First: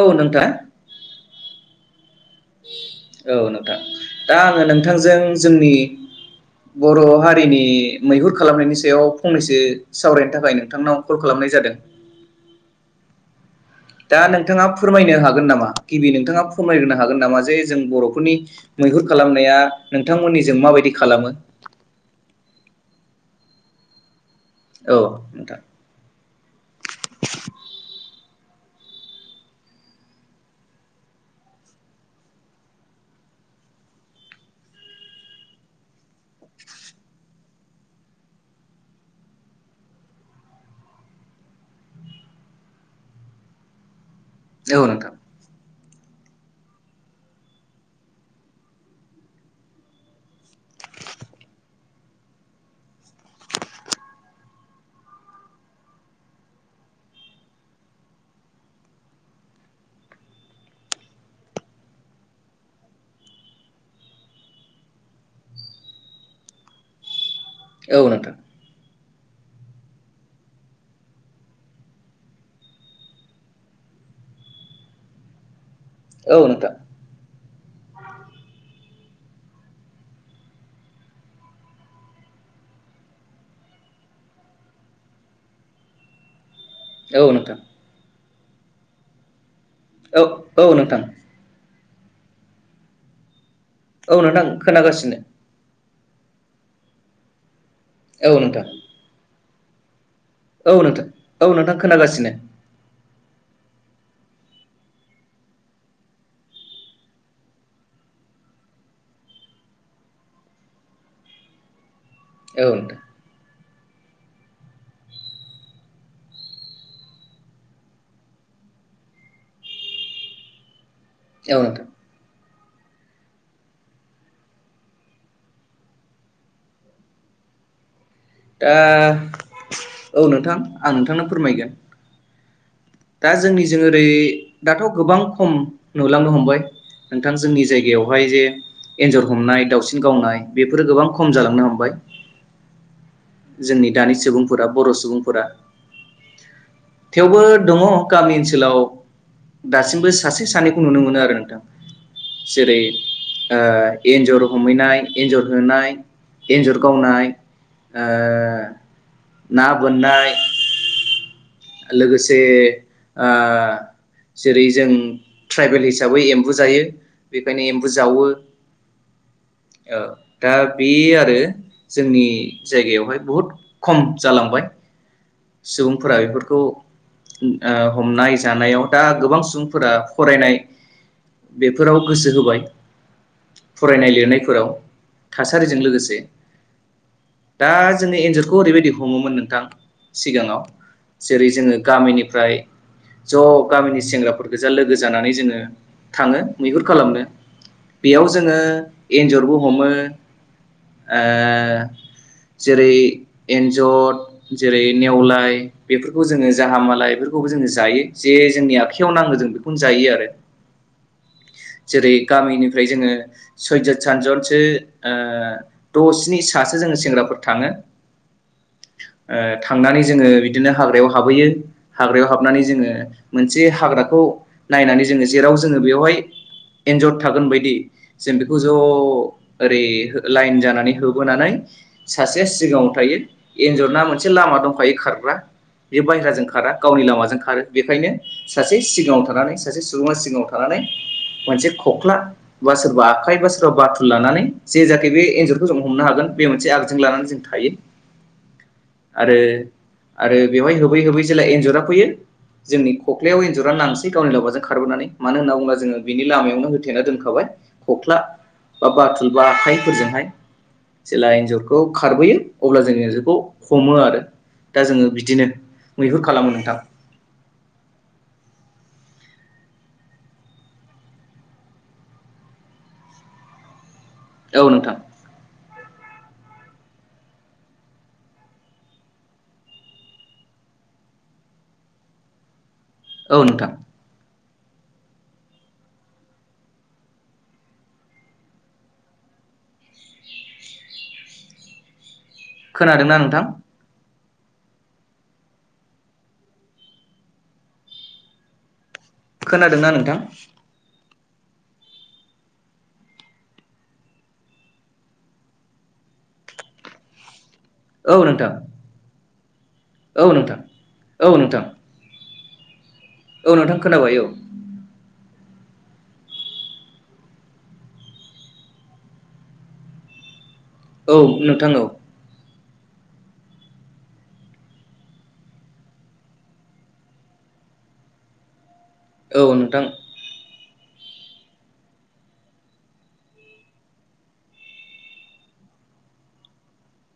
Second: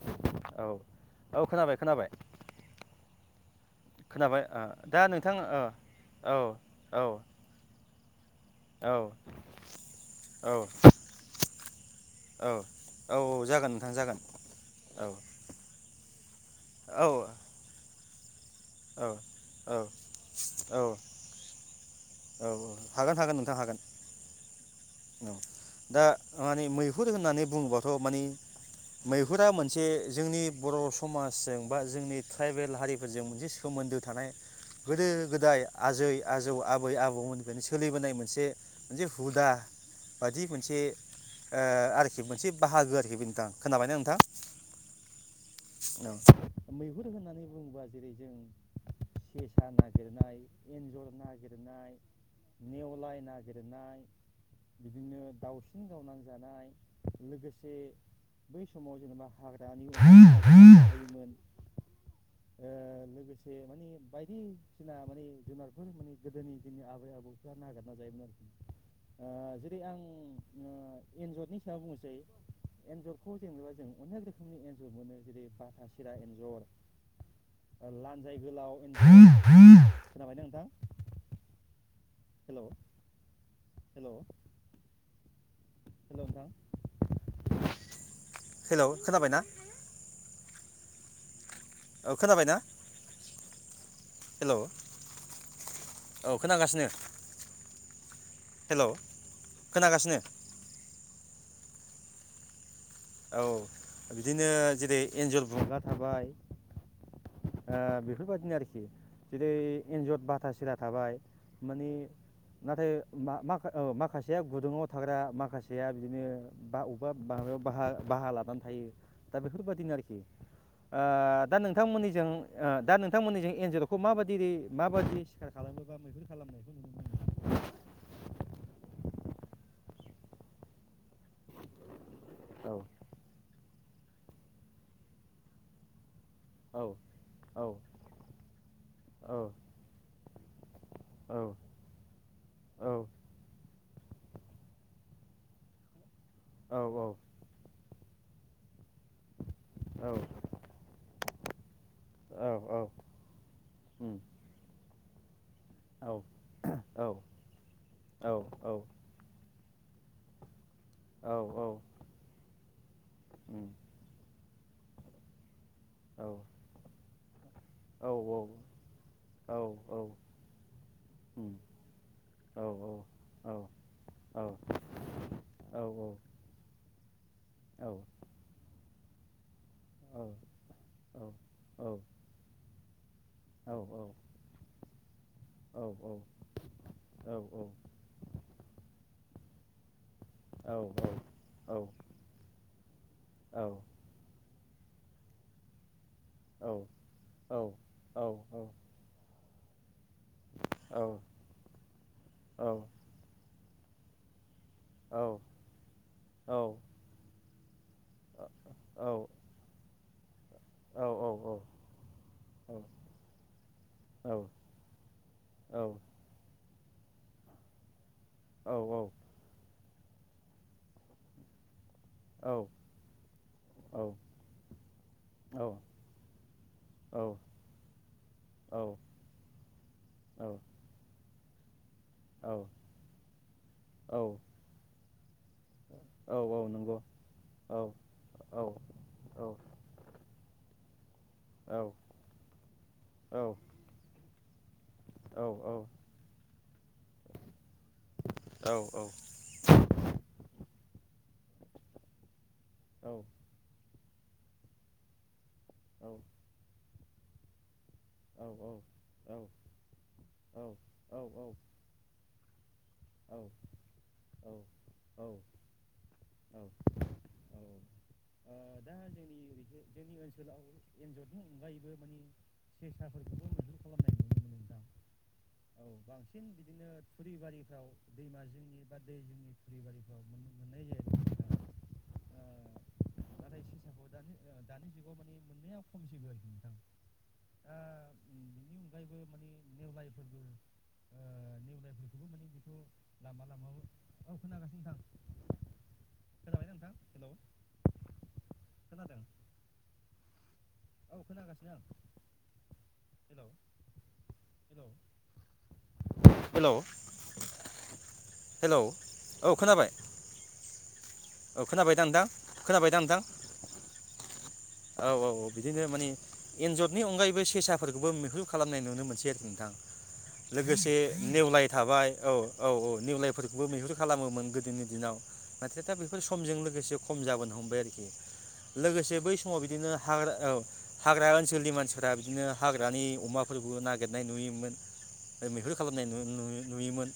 औ नोंथां औ औ खोनाबाय खोनाबाय औ नोंथां दा खोनाबाय ओ आङो दा नोंथांजों नोंथां ओ जोंनि औ औ बर' हारिनि मैहुर खालामनायनि औ सायाव फंनैसो सावरायनो औ थाखाय नोंथांनाव कल खालामनाय जादों औ औ औ जागोन नोंथां जागोन दा नोंथाङा औ फोरमायनो हागोन नामा गिबि नों [inaudible] फोरमायग्रोनो औ हागोन नामा जे जों बर' फोरनि औ मैहुर खालामनाया नोंथांमोननि जों औ माबायदि खालामो औ औ हागोन हागोन नोंथां हागोन औ नोंथां दा माने मैहुर होननानै बुङोबाथ' माने मैहुरा मोनसे जोंनि बर' समाजजों बा जोंनि [unintelligible] हारिफोरजों मोनसे सोमोन्दो थानाय गोदो गोदाय आजै आजौ आब आबै आबौमोननिफ्रायनो सोलिबोनाय मोनसे मोनसे हुदा बादि मोनसे ओ आरोखि मोनसे बाहागो आरोखि बिददा खोनाबायना नोंथां औ नोंथां औ मैहुर होननानै बुङोबा जेरै जों सेसा नागिरनाय एन्जर नागिरनाय नेवलाय नागिरनाय बिदिनो दाउसिन गावननानै जानाय लोगोसे बै समाव जेनेबा हाग्रानि ओ लोगोसे माने बायदिसिना माने जुनारफोर माने गोदोनि जोंनि आबै आबौ नागिर ना औ जायोमोन नोंथां आरोख ओ जेरै आं ओ एन्जरनि सायाव बुंनोसै एन्जरखौ जेनेबा जों अनेक रोखोमनि एन्जर मोनो [inaudible] चिरा एन्जर औ नोंथां ओ लान्जाय गोलाव खोनाबाय ना नोंथां हेलौ हेल' हेल' नोंथां औ नोंथां हेलौ खोनाबाय ना औ औ नोंथां औ खोनाबायना? औ नोंथां हेलौ खोनागासिनो। औ खोनांगासिनो। औ नोंथां खोनागासिनो। औ नोंथां औ नोंथां खोनागासिनो। औ बिदिनो जेरै एन्जर बुंगा थाबाय बेफोरबायदिनो आरोखि जेरै एन्जर बाथा सिरा थाबाय माने। औ नाथाय नोंथां मा मा? माखासेया गुदुङाव थाग्रा माखासेया बिदिनो बा बबेबा बाहा बाहा लानानै थायो दा बेफोरबायदिनो आरोखि दा औ नोंथां नोंथांमोननिजों? दा नोंथांमोननि जों एनजल'खौ माबायदि माबायदि सिखार खालामोबा मैहुर खालामनायखौ दा औ नोंथां आं नोंथांनो फोरमायगोन। औ दा जोंनिजों ओरै दाथ' गोबां खम नु नुलांनो हमबाय औ नोंथां जोंनि जायगायावहाय जे एन्जर औ हमनाय दावसिन गावनाय बेफोरो गोबां खम औ जालांनो हमबाय औ जोंनि दानि सुबुंफोरा बर' सुबुंफोरा औ औ थेवबो दङ गामि ओनसोलाव दासिमबो सासे सानैखौ नुनो मोनो आरो नोंथां औ जेरै ओ उम एन्जर हमहैनाय एन्जर होनाय, औ एन्जर औ गावनाय ओ औ ना बोननाय औ औ ओ ओ उम जेरै जों ट्राइबेल औ हिसाबै औ उम औ एम्बु जायो। बेखायनो एम्बु औ जावो। ओ दा बे आरो जोंनि जायगायावहाय बहुद खम जालांबाय सुबुंफोरा बेफोरखौ हमनाय जानायाव। दा गोबां सुबुं फोरा फरायनाय बेफोराव गोसो होबाय। फरायनाय लिरनायखौ फोराव थासारिजों लोगोसे दा जोंनि एन्जरखौ ओरैबायदि हमोमोन नों? नोंथां सिगाङाव जेरै जोङो गामिनिफ्राय ज' गामिनि सेंग्राफोर गोजा लोगो जानानै जोङो थाङो मैहुर खालामनो औ बेयाव औ जोङो फोरबो हमो औ ओ जेरै एनजर जर जेरै नेवलाय बेफोरखौ जोङो जाहामालाय बेफोरखौबो जोङो जायो जे जोंनि आखायाव नाङो जों बेखौनो जायो आरो जेरै गामिनिफ्राय जोङो सयजोन सानजोनसो ओ दसनि सासे जोङो सेंग्राफोर थाङो ओ थांनानै जोङो बिदिनो हाग्रायाव हाबहैयो हाग्रायाव हाबनानै जोङो मोनसे हाग्राखौ नायनानै जोङो जेराव जोङो बेवहाय एन्जर थागोन बायदि जों बेखौ औ औ अ अओरै लाङ सो होबोनानै सासे औ सिगाङाव थायो एन्जरना मोनसे औ लामा दंखायो खार ग्रा बे औ बाहहेराजों औ खारा गावनि नंगौ लामाजों खारो औ बेखायनो औ सासे सिगाङाव औ थानानै सासे सुबुङा सिगाङाव थानानै मोनसे औ खख्ला बा सोरबा आखाइ बा औ सोर बाथुल लानानै जे जाखि बे औ एन्जरखौ औ जों औ हमनो हागोन बे मोनसे आगजजों लानानै जों थायो आरो आरो बेवहाय होब बै होबै हो जेला एन्जरा फैयो जोंनि खख्लायाव एन्जरा नांसिगोन गावनि लावबाजों खारबोननानै मानो होनांगौ ज बिनि लामायावनो हो थेना दोनखाबाय खख्ला बा बाथुल बा आखाइफोरजोंहाय जेला एन्जरखौ खारबोयो अब्ला जों एन्जर हमो आरो दा जोङो औ बिदिनो औ मैहुर खालामो नोंथां दा जोंनि ओरै जोंनि ओनसोलाव एन्जरनि अनगायैबो माने सेसाफोरखौबो मैहुर खालामनाय नुनो मोनो औ नोंथां औ बांसिन बिदिनो थुरिबारिफ्राव [inaudible] औ नाथाय नोंथां। [inaudible] बेखौ [unintelligible] ना नोंथां लामा लामा औ खोनागासिनो नोंथां खोनाबायना नोंथां हेलौ खोनादों खोनादोंना नोंथां? हेलौ हेलौ हेलौ औ नोंथां हेलौ औ खोनाबाय औ नोंथां औ खोनाबायदा नोंथां? खोनाबाय दा नोंथां औ नोंथां खोनाबाय औ औ औ औ बिदिनो माने एन्जरनि अनगायैबो सेसाफोरखौबो मैहुर खालामनाय नुनो मोनसै आरो नोंथां लोगोसे औ नेवलाय नोंथां थाबाय औ औ औ निउलायफोरखौबो मैहुर खालामोमोन गोदोनि दिनाव नाथाय दा बे फोर समजों लोगोसे खम जाबोनो हमबाय आरोखि लोगोसे बै औ समाव नोंथां बिदिनो हाग्रा औ हाग्रा ओनसोलनि मानसिफ्रा बिदिनो हाग्रानि अमाफोरखौ नागिरनाय नुयोमोन मैहुर खालामनाय नु-नु-नुयोमोन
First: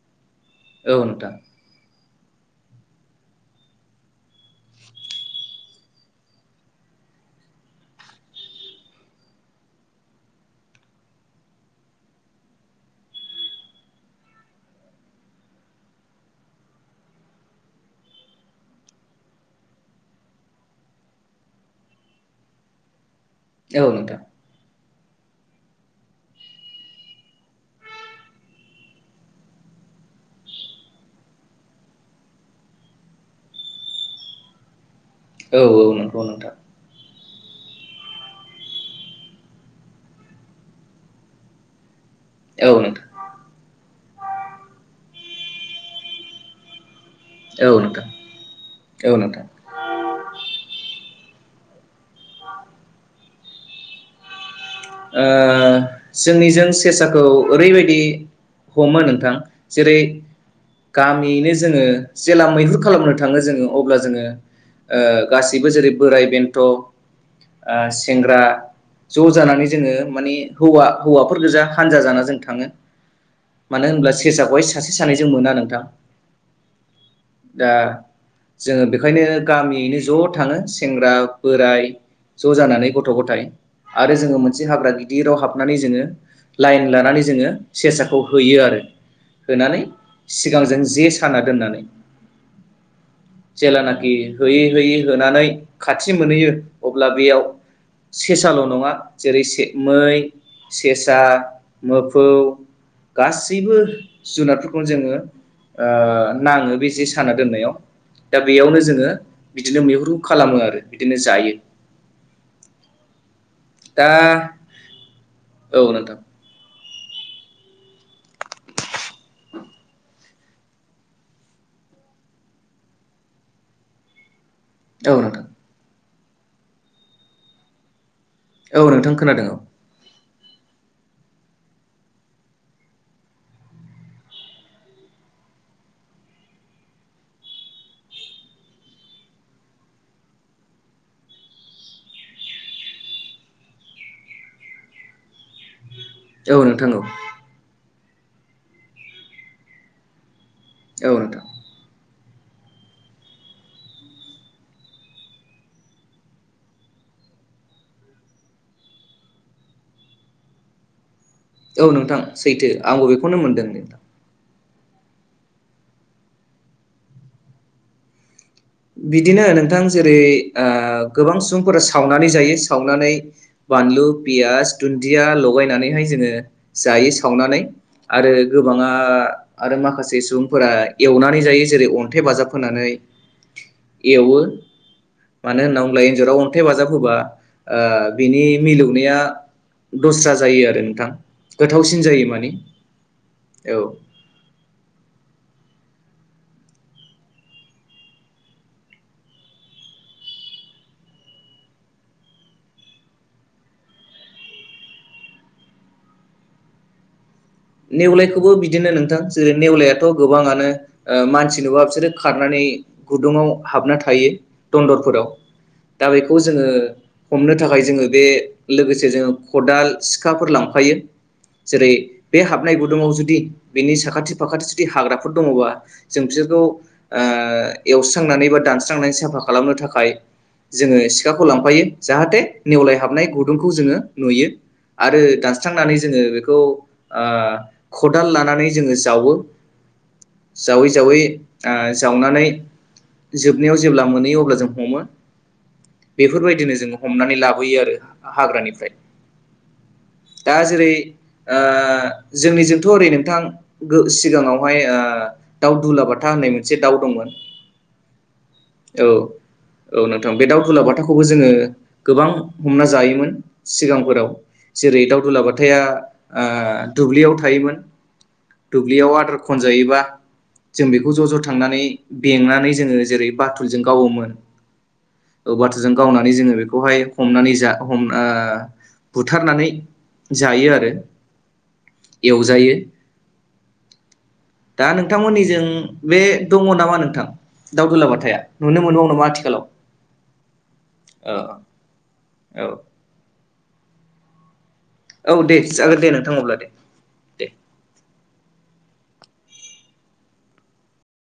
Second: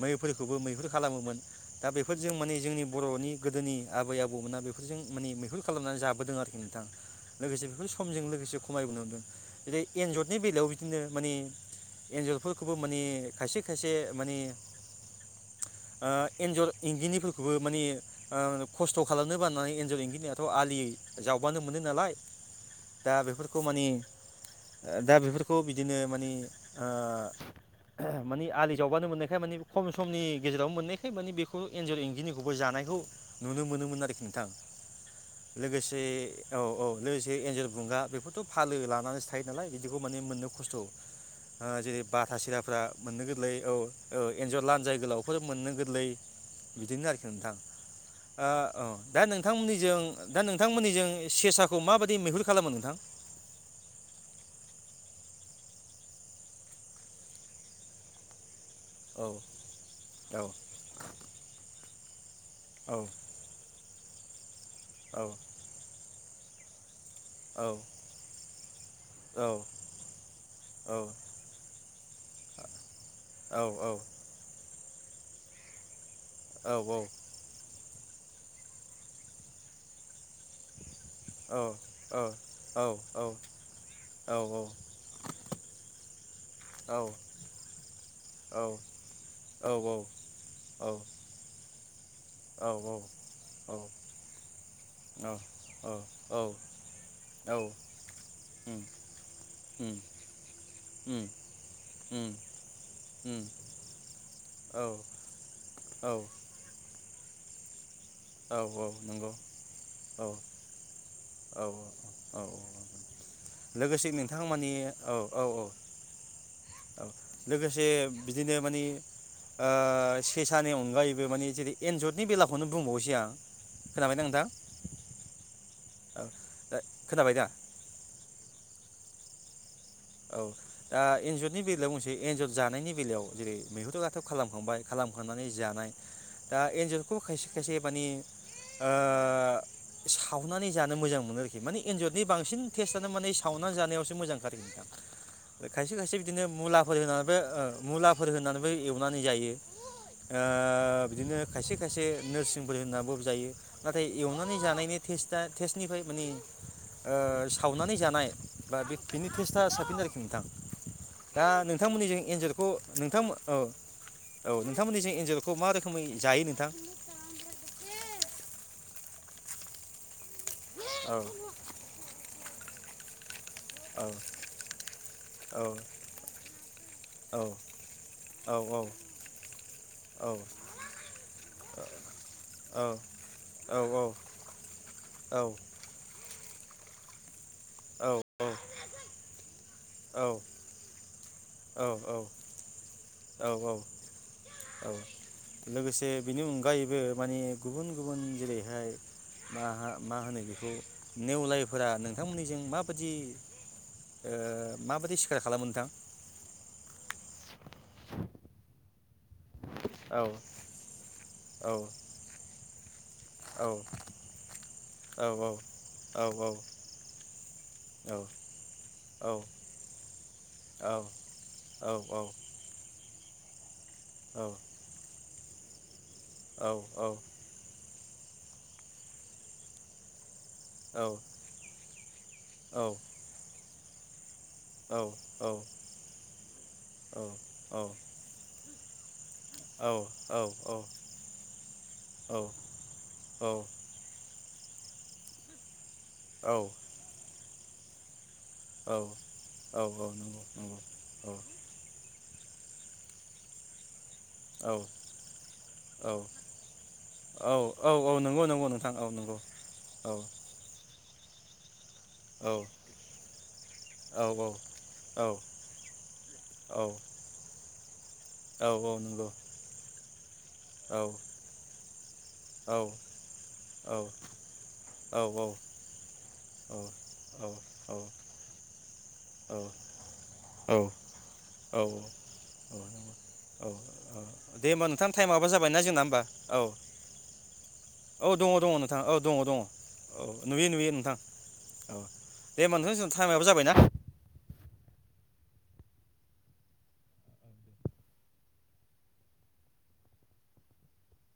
मै फोरखौबो मैहुर औ खालामोमोन नोंथां दा बे फोरजों माने जोंनि बर'नि गोदोनि आबै आब बौमोना बेफोरजों माने मैहुर खालामनानै जाबोदों आरोखि नोंथां लोगोसे बेफोर समजों लोगोसे खमायबोनो हमदों जेरै- एन्जरनि बेलायाव बिदिनो माने एन्जरफोरखौबो माने खायसे खायसे माने ओ एन्जर इंगिनिफोरखौबो माने ओ खस्थ' खालामनो बाननानै एन्जर एंगिनियाथ' आलि जावबानो मोनो नालाय दा बेफोरखौ माने औ नोंथां दा बेफोरखौ बिदिनो माने ओ माने आलि जावबानो मोननायखाय माने खम समनि गेजेरावनो मोननायखाय माने बेखौ एन्जर एंगिनिखौबो जानायखौ नुनो मोनोमोन आरोखि नोंथां औ औ लोगोसे नंगौ नोंथां औ औ लोगोसे एन्जर बुंगा बेफोरथ' फालो लानानैसो थायो नालाय बिदिखौ माने मोननो खस्थ' ओ जेरै- बाथा औ सिराफ्रा नोंथां मोननो गोरलै औ औ एन्जर लानजाय गोलाव फोर मोननो गोरलै बिदिनो आरोखि औ नोंथां ओ औ दा नोंथांमोननिजों दा नोंथांमोननिजों सेसा खौ माबायदि मैहुर खालामो नोंथां ओ जोंनिजों सेसाखौ ओरैबायदि हमो औ नोंथां जेरै औ गामियैनो जोङो जेला मैहुर औ खालामनो थाङो जोङो अब्ला जोङो [inaudible] ओ गासिबो जेरै बोराय बेन्थ' ओ औ सेंग्रा ज' औ जानानै ओ माने हौवा हौवाफोर गोजा हानजा जाना जों थाङो औ मानो होनब्ला सेसाखौहाय सासे सानैजों मोना नोंथां औ औ दा जोङो बेखायनो गामियैनो ज' थाङो सेंग्रा बोराय ज' जानानै गथ' गथाय आरो जों मोन मोनसे हाग्रा गिदिराव हाबनानै जोङो। लाइन लानानै जोङो सेसाखौ होयो आरो होनानै सिगांजों जे साना दोननानै। जेेलानाखि होयै-होयै-होनानै खाथि मोनहैयो अब्ला बेयाव सेसाल' नङा। जेरै से मै सेसा मोफौ गासैबो जुनारफोरखौनो जोङो ओ नाङो बे जे सो साना दोननायाव। दा बेयावनो जोङो नंगौ बिदिनो मैहुरखौ औ खालामो आरो बिदिनो जायो। औ औ लोगोसे दा नोंथां मानि औ औ औ। औ लोगोसे बिदिनो माने ओ सेसानि अनगायैबो माने जेरै- एन्जतनि बेलाखौनो बुंबाव [unintelligible] आं खोनाबायना नोंथां। औ नोंथां। औ दा खोनाबाय दा। औ नोंथां खोनादों औ। औ दा एन्जरनि बेलायाव बुंसै एन्जर जानायनि बेलायाव जेरै- मैहुराथ खालामखांबाय खालामखांनानै जानाय दा एन्जरखौ खयसे खायसे माने ओ सावनानै जानो मोजां मोनो आरोखि माने ओ एन्जरनि बांसिन टेस्टआनो माने सावनानै जानायावसो मोजांखाआरोखि नोंथां। खायसे खायसे बिदिनो औ नोंथां मुलाफोर औ होनानैबो ओ मुला। फोर होनानैबो एवनानै जायो। ओ औ बिदिनो नोंथां खायसे खायसे। नोरसिंफोर होनना बजायो नाथाय एवनानै जानायनि टेस्टआ टेस्टनिफ्राय माने सावनानै जानाय बा बे-बेनि टेस्ट। [unintelligible] साफिन आरोखि नोंथां। दा औ नोंथांमोननि जों नोंथां एन्जोलखौ सैथो आंबो नोंथां बेखौनो औ। मोनदों औ नोंथांमोननिसै एन्जर खौ मा रोखोमै जायो नोंथां। बिदिनो नोंथां जेरै- ओ औ गोबां सुबुंफोरा सावनानै जायो। सावनानै बानलु औ पियास दुन्दिया औ लगायनानैहाय जोङो जायो औ सावनानै आरो औ गोबाङा आरो माखासे औ सुबुंफोरा एवनानै जायो जेरै- अन्थाइ बाजाब होनानै औ एवो मानो होनना बुंब्ला एन्ज राव अन्थाइ बाजाब होबा ओ बिनि मिलौनाया दस्रा जायो आरो नोंथां। औ गोथावसिन औ जायो माने औ औ औ लोगोसे से बिनि अनगायैबो माने गुबुन गुबुन जेरैहाय मा मा होनो बेखौ नेवलायफोरा नोंथांमोननिजों माबादि ओ माबादि सिखार खालामो नोंथां? नेवलायखौबो बिदिनो नों थां जेरै नेवलायाथ' औ गोबाङानो ओ मानसि औ नुबा बिसोरो खारनानै गुदुङाव हाबना औ थायो दन्दरफोराव। औ दा औ बेखौ जोङो हमनो थाखाय जोङो बे लोगोसे जोङो खदाल सिखाफोर लांफायो। जेरै औ हाबलाय गुदुङाव जुदि बेनि साखाथि औ औ फाखाथि जुदि हाग्रा फोर दङ'बा जों औ नंगौ औ बिसोरखौ ओ एवस्रांनानै बा दानस्रांनानै साफा खालामनो थाखाय जोङो सिखाखौ लांफायो। जाहाथे नेवलाय हाबनाय गुदुं खौ जोङो नुयो। आरो दानस्रांनानै जोङो बेखौ ओ खदाल लाना नै जोङो जावो। जावै जावै ओ जावनानै जोबनायाव जेब्ला मोनहैयो अब्ला जों हमो। बेफोरबायदिनो जोङो हमनानै ला बोयो आरो हाग्रानिफ्राय दा जेरै ओ जोंनिजोंथ' ओरै नोंथां गो सिगाङावहाय ओ दाउ दुलाबाथा होननाय मोनसे औ औ नंगौ नंगौ नोंथां औ नंगौ औ खौबो जोङो गोबां औ नंगौ औ हमना जायोमोन सिगांफोराव। जेरै औ दाउ दुलाबथाया आ दुब्लियाव थायोमोन। दुब्लियाव आदार खनजायोबा जों बेखौ ज' ज' थांनानै बेंनानै जोङो जेरै बाथुलजों गावोमोन औ बाथुलजों गावनानै जोङो बेखौहाय हमनानै जा हमना अ बुथारनानै जायो आरो औ औ औ औ एवजायो औ दे दा हबा नोंथां टाइमाबो नोंथांमोननिजों जाबायना जोंना बे होमबा औ दङ नामा नोंथां दावदुला औ बाथाया दङ दङ नुनो नोंथां मोनबावो औ नामा दङ दङ आथिखालाव औ नुयो नुयो नोंथां औ औ दे औ होनबा नोंथां जों टाइमाबो जाबाय ना। औ दे जागोन दे नोंथां अब्ला दे।